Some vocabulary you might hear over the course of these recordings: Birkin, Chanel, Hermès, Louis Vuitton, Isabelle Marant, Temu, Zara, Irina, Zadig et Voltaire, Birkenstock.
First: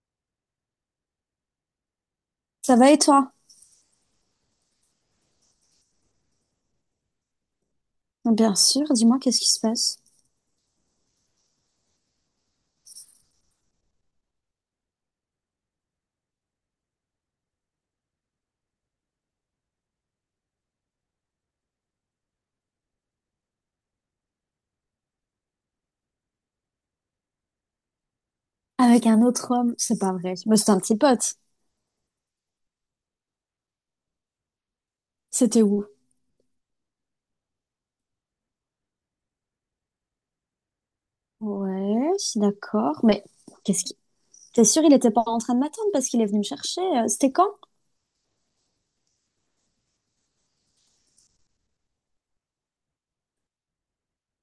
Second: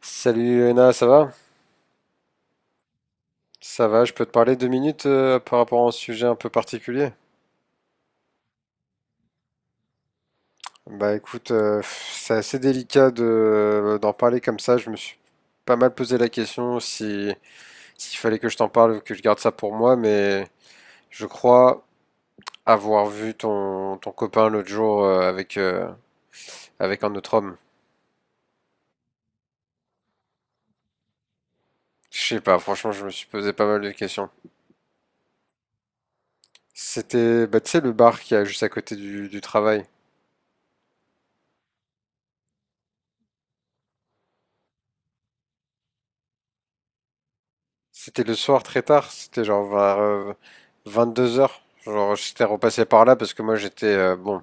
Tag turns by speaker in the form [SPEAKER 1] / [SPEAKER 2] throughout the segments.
[SPEAKER 1] Salut Léna, ça va?
[SPEAKER 2] Ça va et toi?
[SPEAKER 1] Ça va, je peux te parler 2 minutes par rapport à un sujet un peu particulier?
[SPEAKER 2] Bien sûr, dis-moi, qu'est-ce qui se passe?
[SPEAKER 1] Bah écoute, c'est assez délicat de, d'en parler comme ça. Je me suis pas mal posé la question si, s'il fallait que je t'en parle ou que je garde ça pour moi, mais je crois avoir vu ton copain l'autre jour avec un autre homme.
[SPEAKER 2] Avec un autre homme, c'est pas vrai. Mais c'était un petit pote.
[SPEAKER 1] Je sais pas, franchement, je me suis posé pas mal de questions.
[SPEAKER 2] C'était où?
[SPEAKER 1] C'était, bah, tu sais, le bar qui est juste à côté du travail.
[SPEAKER 2] Ouais, je suis d'accord. Mais qu'est-ce qui... T'es sûr, il était pas en train de m'attendre parce qu'il est venu me chercher? C'était quand?
[SPEAKER 1] C'était le soir très tard, c'était genre vers 22 h. Genre, j'étais repassé par là parce que moi j'étais bon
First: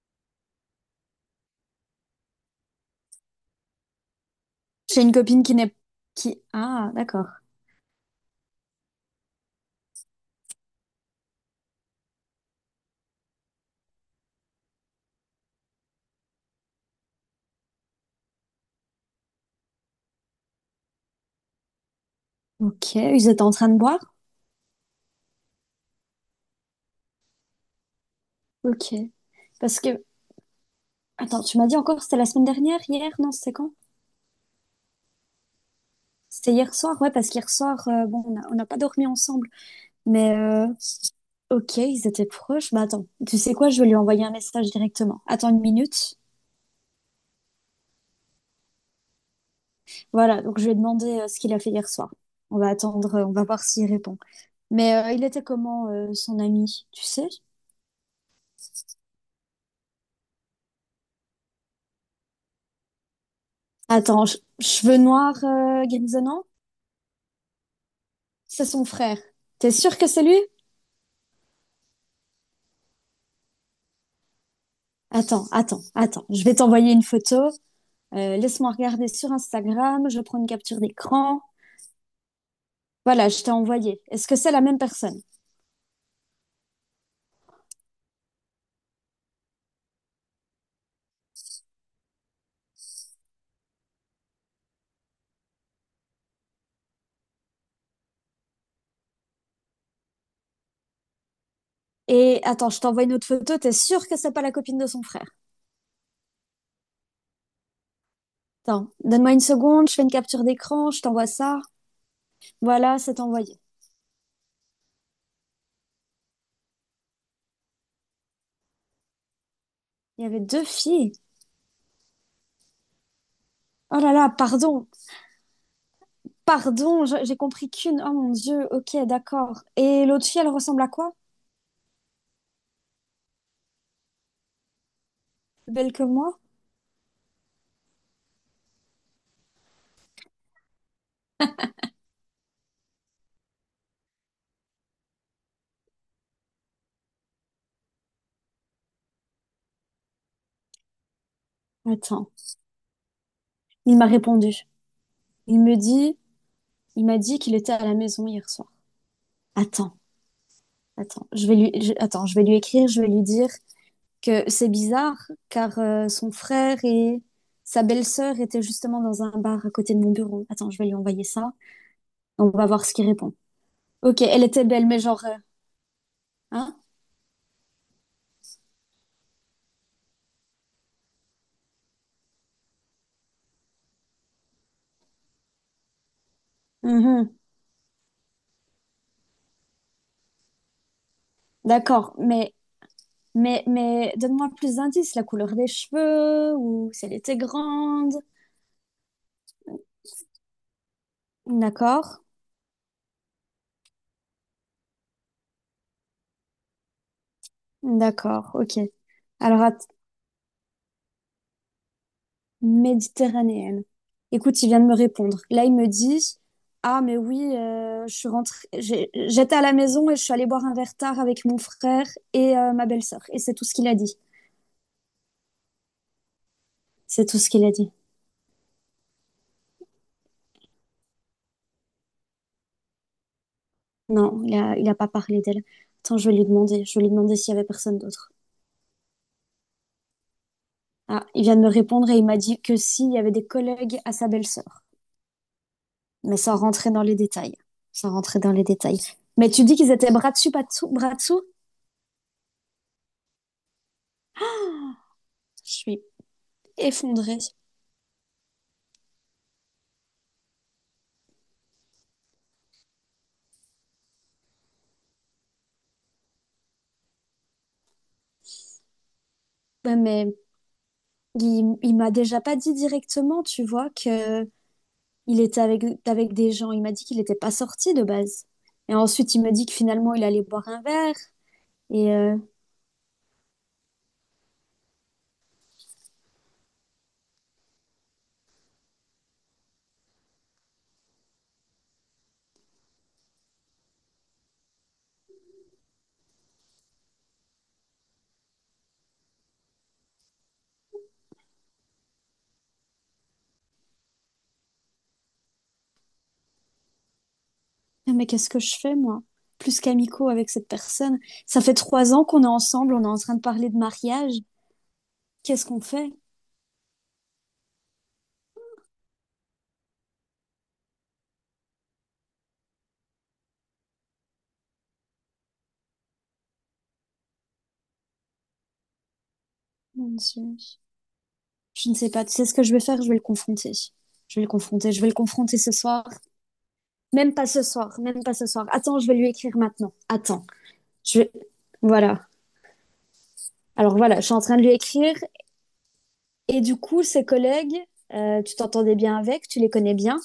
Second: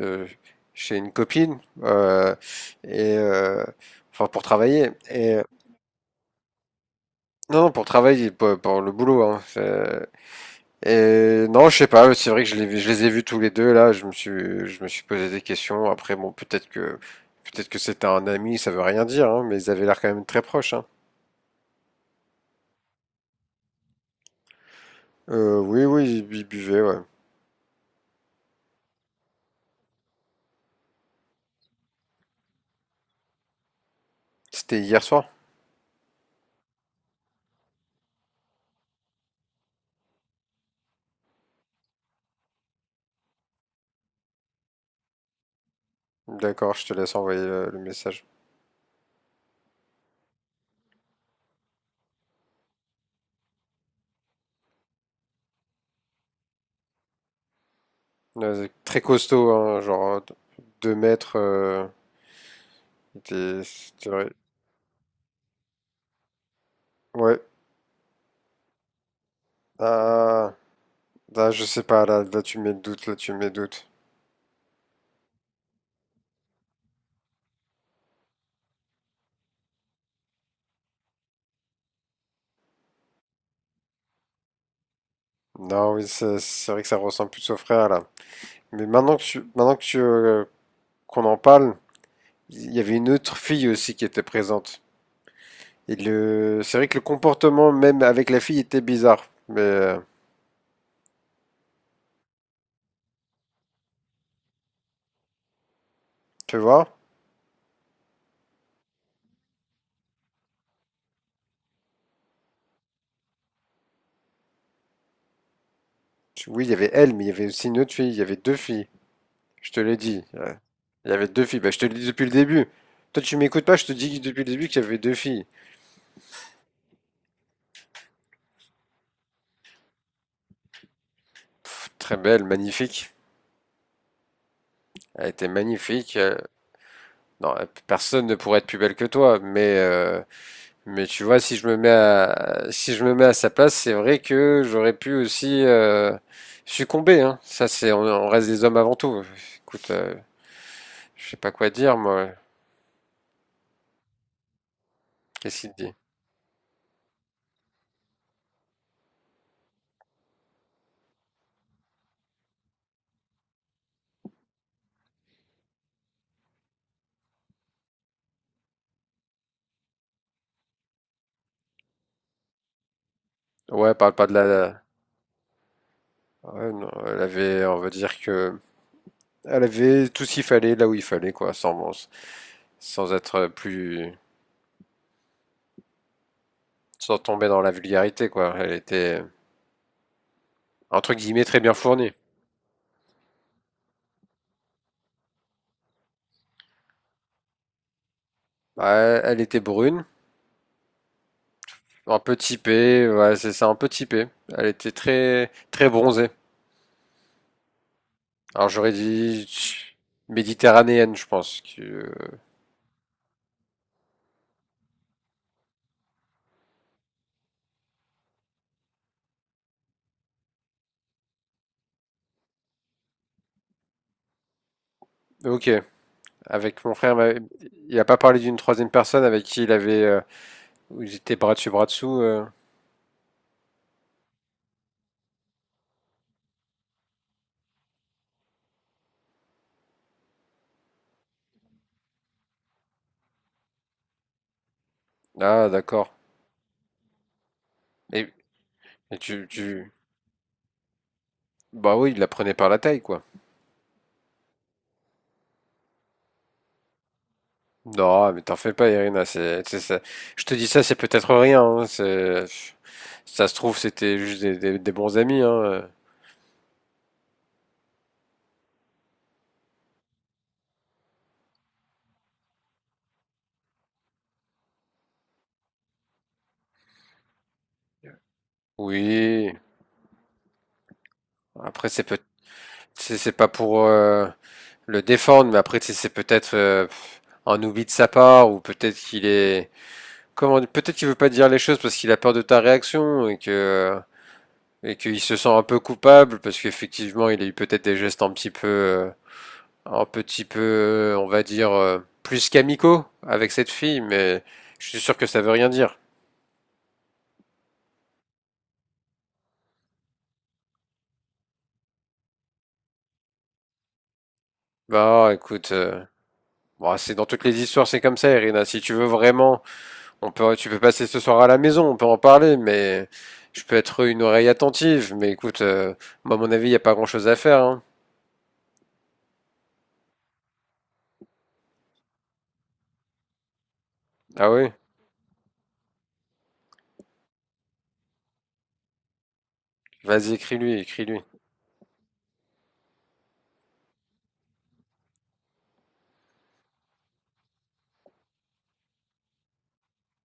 [SPEAKER 1] euh, chez une copine et enfin pour travailler
[SPEAKER 2] J'ai une
[SPEAKER 1] et
[SPEAKER 2] copine qui n'est... Qui... Ah, d'accord.
[SPEAKER 1] non, non pour travailler pour le boulot, hein, et non, je sais pas, c'est vrai que je les ai vus tous les deux là. Je me suis posé des questions. Après, bon, peut-être que c'était un ami, ça veut rien dire, hein, mais ils avaient l'air quand même très proches, hein.
[SPEAKER 2] Ok, ils étaient en train de boire?
[SPEAKER 1] Oui, oui, ils buvaient, ouais.
[SPEAKER 2] Ok. Parce que... Attends, tu m'as dit encore, c'était la semaine dernière, hier? Non, c'était quand?
[SPEAKER 1] C'était hier soir.
[SPEAKER 2] C'était hier soir, ouais, parce qu'hier soir, bon, on n'a pas dormi ensemble. Mais ok, ils étaient proches. Bah attends, tu sais quoi, je vais lui envoyer un message directement. Attends une minute.
[SPEAKER 1] D'accord, je te laisse envoyer le message.
[SPEAKER 2] Voilà, donc je vais demander ce qu'il a fait hier soir. On va attendre, on va voir s'il répond. Mais il était comment son ami, tu sais?
[SPEAKER 1] Ouais, c'est très costaud, hein, genre 2 mètres. C'était vrai.
[SPEAKER 2] Attends, cheveux noirs grisonnants?
[SPEAKER 1] Ouais.
[SPEAKER 2] C'est son frère. T'es sûr que c'est lui?
[SPEAKER 1] Ah, ah, je sais pas, là, là tu me mets le doute, là tu me mets le doute.
[SPEAKER 2] Attends. Je vais t'envoyer une photo. Laisse-moi regarder sur Instagram. Je prends une capture d'écran. Voilà, je t'ai envoyé. Est-ce que c'est la même personne?
[SPEAKER 1] Non, oui, c'est vrai que ça ressemble plus au frère, là. Mais qu'on en parle, il y avait une autre fille aussi qui était présente. Et c'est vrai que le comportement même avec la fille était bizarre. Mais
[SPEAKER 2] Et attends, je t'envoie une autre photo, t'es sûr que c'est pas la copine de son frère?
[SPEAKER 1] tu vois,
[SPEAKER 2] Attends, donne-moi une seconde, je fais une capture d'écran, je t'envoie ça. Voilà, c'est envoyé.
[SPEAKER 1] oui, il y avait elle, mais il y avait aussi une autre fille, il y avait deux filles. Je te l'ai dit,
[SPEAKER 2] Il y avait
[SPEAKER 1] ouais.
[SPEAKER 2] deux
[SPEAKER 1] Il
[SPEAKER 2] filles.
[SPEAKER 1] y avait deux filles. Bah, je te l'ai dit depuis le début. Toi, tu m'écoutes pas, je te
[SPEAKER 2] Oh là
[SPEAKER 1] dis
[SPEAKER 2] là,
[SPEAKER 1] depuis le début qu'il y
[SPEAKER 2] pardon,
[SPEAKER 1] avait deux filles.
[SPEAKER 2] pardon, j'ai compris qu'une. Oh mon Dieu, ok, d'accord. Et l'autre fille, elle ressemble à quoi?
[SPEAKER 1] Très belle, magnifique. Elle était
[SPEAKER 2] Plus belle que
[SPEAKER 1] magnifique.
[SPEAKER 2] moi?
[SPEAKER 1] Non, personne ne pourrait être plus belle que toi. Mais tu vois, si je me mets à, si je me mets à sa place, c'est vrai que j'aurais pu aussi succomber. Hein. Ça, on reste des hommes avant tout. Écoute, je sais pas quoi dire, moi.
[SPEAKER 2] Attends, il m'a répondu. Il
[SPEAKER 1] Qu'est-ce qu'il
[SPEAKER 2] me
[SPEAKER 1] te dit?
[SPEAKER 2] dit, il m'a dit qu'il était à la maison hier soir. Attends, attends, je vais lui, je- attends, je vais lui écrire, je vais lui dire. Que c'est bizarre car son frère et sa belle-sœur étaient justement dans un bar à côté de mon bureau. Attends, je vais lui envoyer ça. On va voir ce qu'il répond.
[SPEAKER 1] Ouais, parle
[SPEAKER 2] Ok,
[SPEAKER 1] pas de
[SPEAKER 2] elle était
[SPEAKER 1] la.
[SPEAKER 2] belle, mais genre,
[SPEAKER 1] Ouais,
[SPEAKER 2] hein?
[SPEAKER 1] non, elle avait, on va dire que. Elle avait tout ce qu'il fallait là où il fallait, quoi, sans être plus. Sans
[SPEAKER 2] Mhm.
[SPEAKER 1] tomber dans la vulgarité, quoi. Elle était, entre guillemets, très bien fournie.
[SPEAKER 2] D'accord, mais mais donne-moi plus d'indices, la couleur des cheveux ou si elle était grande.
[SPEAKER 1] Bah, elle était brune, un
[SPEAKER 2] D'accord,
[SPEAKER 1] peu typée, ouais, c'est ça, un peu typée. Elle était très, très bronzée.
[SPEAKER 2] d'accord,
[SPEAKER 1] Alors
[SPEAKER 2] ok.
[SPEAKER 1] j'aurais dit
[SPEAKER 2] Alors.
[SPEAKER 1] tch, méditerranéenne, je pense.
[SPEAKER 2] Méditerranéenne. Écoute, il vient de me répondre. Là, il me dit, ah mais oui, je suis rentrée, j'étais à la maison et je suis allée boire un verre tard avec mon frère et ma belle-sœur. Et c'est tout ce qu'il a dit.
[SPEAKER 1] Ok. Avec mon frère,
[SPEAKER 2] C'est
[SPEAKER 1] bah,
[SPEAKER 2] tout ce qu'il a dit.
[SPEAKER 1] il n'a pas parlé d'une troisième personne avec qui il avait. Où ils étaient bras dessus, bras dessous.
[SPEAKER 2] Non, il a pas parlé d'elle. Attends, je vais lui demander. Je vais lui demander s'il y avait personne d'autre. Ah, il vient de me répondre et il m'a dit que s'il y avait des collègues à sa belle-sœur.
[SPEAKER 1] Ah, d'accord.
[SPEAKER 2] Mais sans rentrer dans les détails. Sans
[SPEAKER 1] Et,
[SPEAKER 2] rentrer dans les détails.
[SPEAKER 1] et tu,
[SPEAKER 2] Mais tu dis qu'ils
[SPEAKER 1] tu.
[SPEAKER 2] étaient bras dessus, pas dessous, bras dessous?
[SPEAKER 1] Bah oui, il la prenait par la taille, quoi.
[SPEAKER 2] Je suis effondrée.
[SPEAKER 1] Non, mais t'en fais pas, Irina. Je te dis ça, c'est peut-être rien, hein. Ça se trouve, c'était juste des, des bons amis, hein.
[SPEAKER 2] Ouais, mais il m'a déjà pas dit directement, tu vois, que il était avec, avec des gens. Il m'a dit qu'il n'était pas sorti de base. Et ensuite, il m'a
[SPEAKER 1] Oui.
[SPEAKER 2] dit que finalement, il allait boire un verre.
[SPEAKER 1] Après,
[SPEAKER 2] Et
[SPEAKER 1] c'est pas pour le défendre, mais après, c'est peut-être un oubli de sa part, ou peut-être qu'il est, comment, peut-être qu'il veut pas te dire les choses parce qu'il a peur de ta réaction et qu'il se sent un peu coupable parce qu'effectivement, il a eu peut-être des gestes un petit peu, on va dire, plus qu'amicaux avec cette fille, mais je suis sûr que ça veut rien dire.
[SPEAKER 2] ah, mais qu'est-ce que je fais, moi? Plus qu'amicaux avec cette personne. Ça fait 3 ans qu'on est ensemble, on est en train de parler de mariage.
[SPEAKER 1] Bah,
[SPEAKER 2] Qu'est-ce
[SPEAKER 1] écoute,
[SPEAKER 2] qu'on fait?
[SPEAKER 1] bon, c'est dans toutes les histoires, c'est comme ça, Irina. Si tu veux vraiment, tu peux passer ce soir à la maison, on peut en parler, mais je peux être une oreille attentive. Mais écoute, moi, à mon avis, il n'y a pas grand-chose à faire, hein.
[SPEAKER 2] Mon Dieu. Je ne sais pas. Tu sais ce que je vais faire? Je vais le confronter. Je vais
[SPEAKER 1] Ah
[SPEAKER 2] le
[SPEAKER 1] oui?
[SPEAKER 2] confronter. Je vais le confronter ce soir. Même pas ce soir. Même pas ce soir. Attends, je vais lui écrire maintenant.
[SPEAKER 1] Vas-y,
[SPEAKER 2] Attends.
[SPEAKER 1] écris-lui, écris-lui.
[SPEAKER 2] Je vais... Voilà. Alors voilà, je suis en train de lui écrire et du coup, ses collègues, tu t'entendais bien avec, tu les connais bien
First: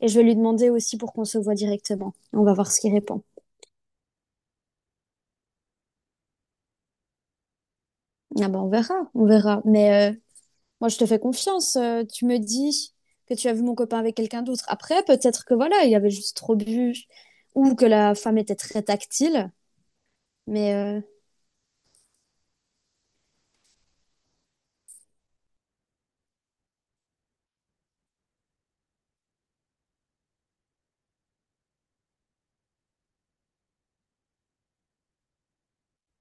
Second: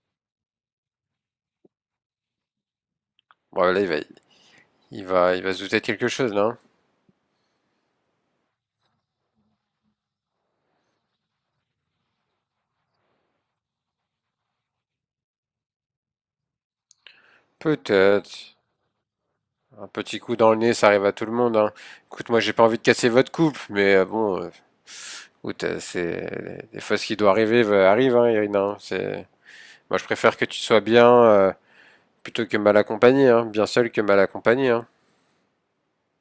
[SPEAKER 2] et je vais lui demander aussi pour qu'on se voit directement. On va voir ce qu'il répond.
[SPEAKER 1] Bon, là, il va se douter de quelque chose, là, hein.
[SPEAKER 2] Ah ben, on verra, on verra. Mais moi, je te fais confiance. Euh, tu me dis que tu as vu mon copain avec quelqu'un d'autre. Après, peut-être que voilà, il avait juste trop bu ou que la femme était
[SPEAKER 1] Peut-être.
[SPEAKER 2] très tactile.
[SPEAKER 1] Un petit coup dans le nez,
[SPEAKER 2] Mais,
[SPEAKER 1] ça
[SPEAKER 2] euh,
[SPEAKER 1] arrive à tout le monde, hein. Écoute, moi, j'ai pas envie de casser votre couple, mais bon, écoute, c'est des fois ce qui doit arriver arrive, hein, Irina, hein. C'est moi, je préfère que tu sois bien plutôt que mal accompagnée, hein. Bien seule que mal accompagnée, hein.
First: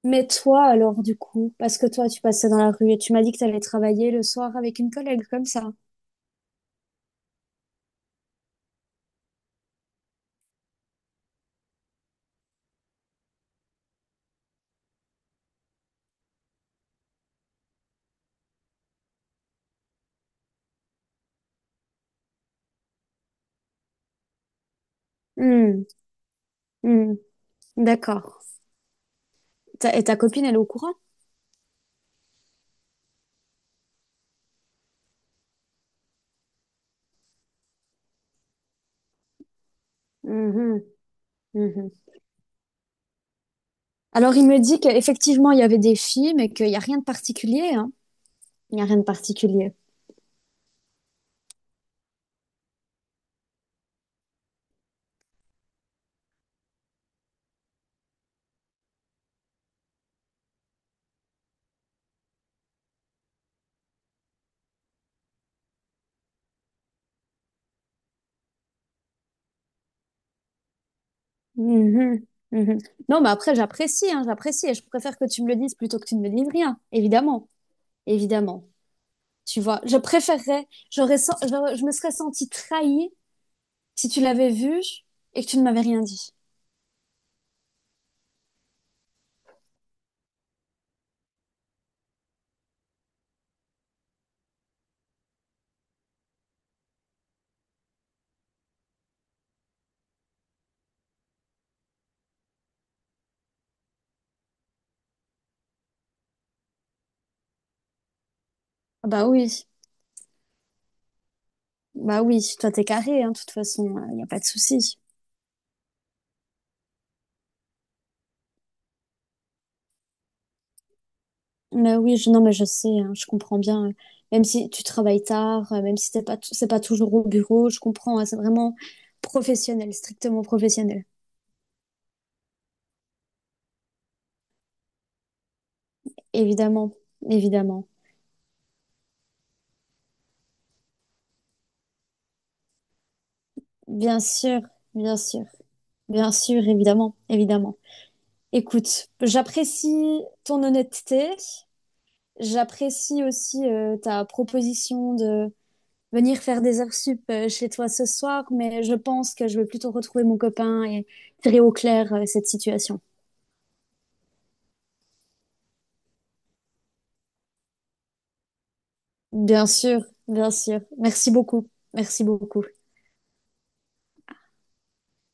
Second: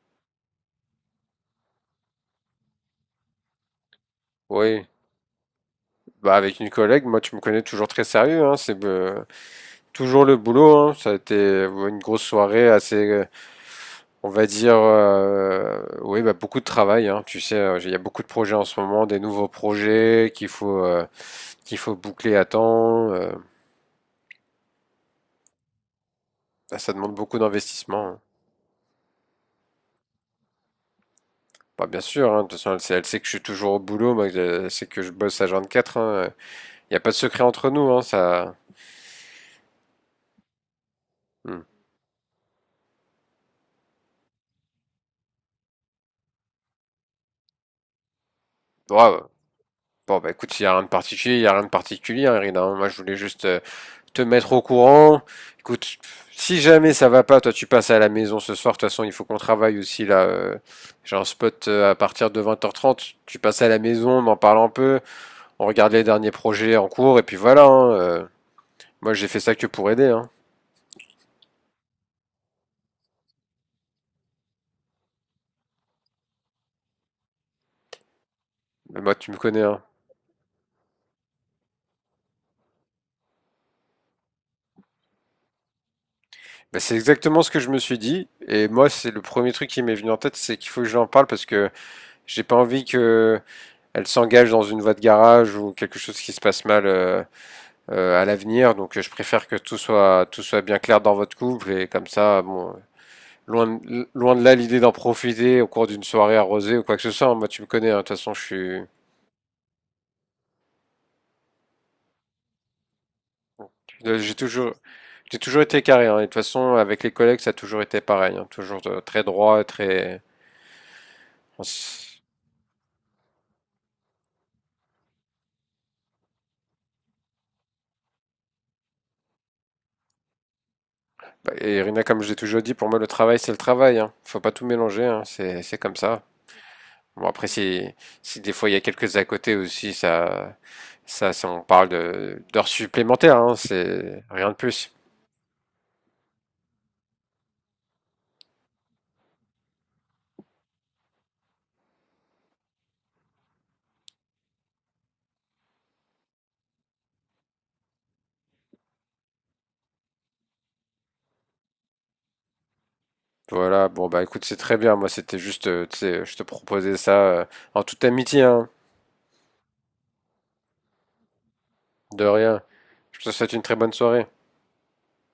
[SPEAKER 2] mais toi, alors, du coup, parce que toi, tu passais dans la rue et tu m'as dit que tu allais travailler le soir avec
[SPEAKER 1] Oui.
[SPEAKER 2] une collègue comme ça.
[SPEAKER 1] Bah avec une collègue, moi tu me connais toujours très sérieux, hein. C'est toujours le boulot, hein. Ça a été une grosse soirée assez, on va dire, oui bah beaucoup de travail, hein. Tu sais, il y a beaucoup de projets en ce moment, des nouveaux projets qu'il faut boucler à temps.
[SPEAKER 2] Hmm,
[SPEAKER 1] Bah, ça
[SPEAKER 2] hmm,
[SPEAKER 1] demande beaucoup d'investissement, hein.
[SPEAKER 2] d'accord. Et ta copine, elle est au courant?
[SPEAKER 1] Bah bien sûr, hein, de toute façon, elle sait que je suis toujours au boulot, moi, elle sait que je bosse à 24, hein. Il n'y a pas de secret entre nous, hein, ça.
[SPEAKER 2] Mhm,
[SPEAKER 1] Hmm.
[SPEAKER 2] mhm. Alors, il me dit qu'effectivement, il y avait des films et qu'il n'y a rien de particulier, hein. Il n'y a
[SPEAKER 1] Ouais,
[SPEAKER 2] rien de
[SPEAKER 1] ouais.
[SPEAKER 2] particulier.
[SPEAKER 1] Bon, bah écoute, il n'y a rien de particulier, il n'y a rien de particulier, hein, Irina, hein. Moi, je voulais juste te mettre au courant. Écoute, si jamais ça va pas, toi, tu passes à la maison ce soir. De toute façon, il faut qu'on travaille aussi, là. J'ai un spot à partir de 20h30. Tu passes à la maison, on en parle un peu, on regarde les derniers projets en cours, et puis voilà, hein. Moi, j'ai fait ça que pour aider, hein.
[SPEAKER 2] Mhm, mhm. Non, mais après, j'apprécie, hein, j'apprécie et je préfère que tu me le dises plutôt que tu ne me dises rien. Évidemment, évidemment.
[SPEAKER 1] Mais moi, tu me
[SPEAKER 2] Tu
[SPEAKER 1] connais,
[SPEAKER 2] vois,
[SPEAKER 1] hein.
[SPEAKER 2] je préférerais, je me serais sentie trahie si tu l'avais vu et que tu ne m'avais rien dit.
[SPEAKER 1] Bah, c'est exactement ce que je me suis dit. Et moi, c'est le premier truc qui m'est venu en tête, c'est qu'il faut que j'en parle parce que j'ai pas envie que elle s'engage dans une voie de garage ou quelque chose qui se passe mal à l'avenir. Donc, je préfère que tout soit bien clair dans votre couple et comme ça, bon, loin de là l'idée d'en profiter au cours d'une soirée arrosée ou quoi que ce soit. Moi, tu me connais, hein. De toute façon, je suis
[SPEAKER 2] Ah bah oui, bah oui, toi t'es carré, hein, de toute façon, il
[SPEAKER 1] Euh,
[SPEAKER 2] n'y a
[SPEAKER 1] j'ai
[SPEAKER 2] pas de
[SPEAKER 1] toujours
[SPEAKER 2] souci.
[SPEAKER 1] j'ai toujours été carré, hein. Et de toute façon, avec les collègues, ça a toujours été pareil, hein. Toujours très droit, très on s-
[SPEAKER 2] Non, mais je sais, hein, je comprends bien. Même si tu travailles tard, même si t'es pas, t- c'est pas toujours au bureau, je comprends. Hein, c'est vraiment professionnel, strictement professionnel.
[SPEAKER 1] et Irina, comme j'ai toujours dit, pour moi, le travail, c'est le travail. Hein. Faut pas tout mélanger. Hein. C'est comme ça.
[SPEAKER 2] Évidemment,
[SPEAKER 1] Bon, après, si,
[SPEAKER 2] évidemment.
[SPEAKER 1] si des fois il y a quelques à côté aussi, ça, on parle d'heures supplémentaires, hein.
[SPEAKER 2] Bien
[SPEAKER 1] C'est rien de
[SPEAKER 2] sûr,
[SPEAKER 1] plus.
[SPEAKER 2] bien sûr, bien sûr, évidemment, évidemment. Écoute, j'apprécie ton honnêteté. J'apprécie aussi ta proposition de venir faire des heures sup chez toi ce soir, mais je pense que je vais plutôt retrouver mon copain et tirer au clair cette situation.
[SPEAKER 1] Voilà. Bon, bah, écoute, c'est très bien. Moi, c'était juste, tu sais, je te proposais ça euh, en toute amitié, hein.
[SPEAKER 2] Bien sûr, bien sûr. Merci beaucoup. Merci
[SPEAKER 1] De rien.
[SPEAKER 2] beaucoup.
[SPEAKER 1] Je te souhaite une très bonne soirée.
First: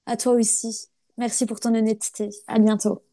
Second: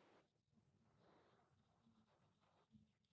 [SPEAKER 2] À toi aussi. Merci pour ton honnêteté. À bientôt.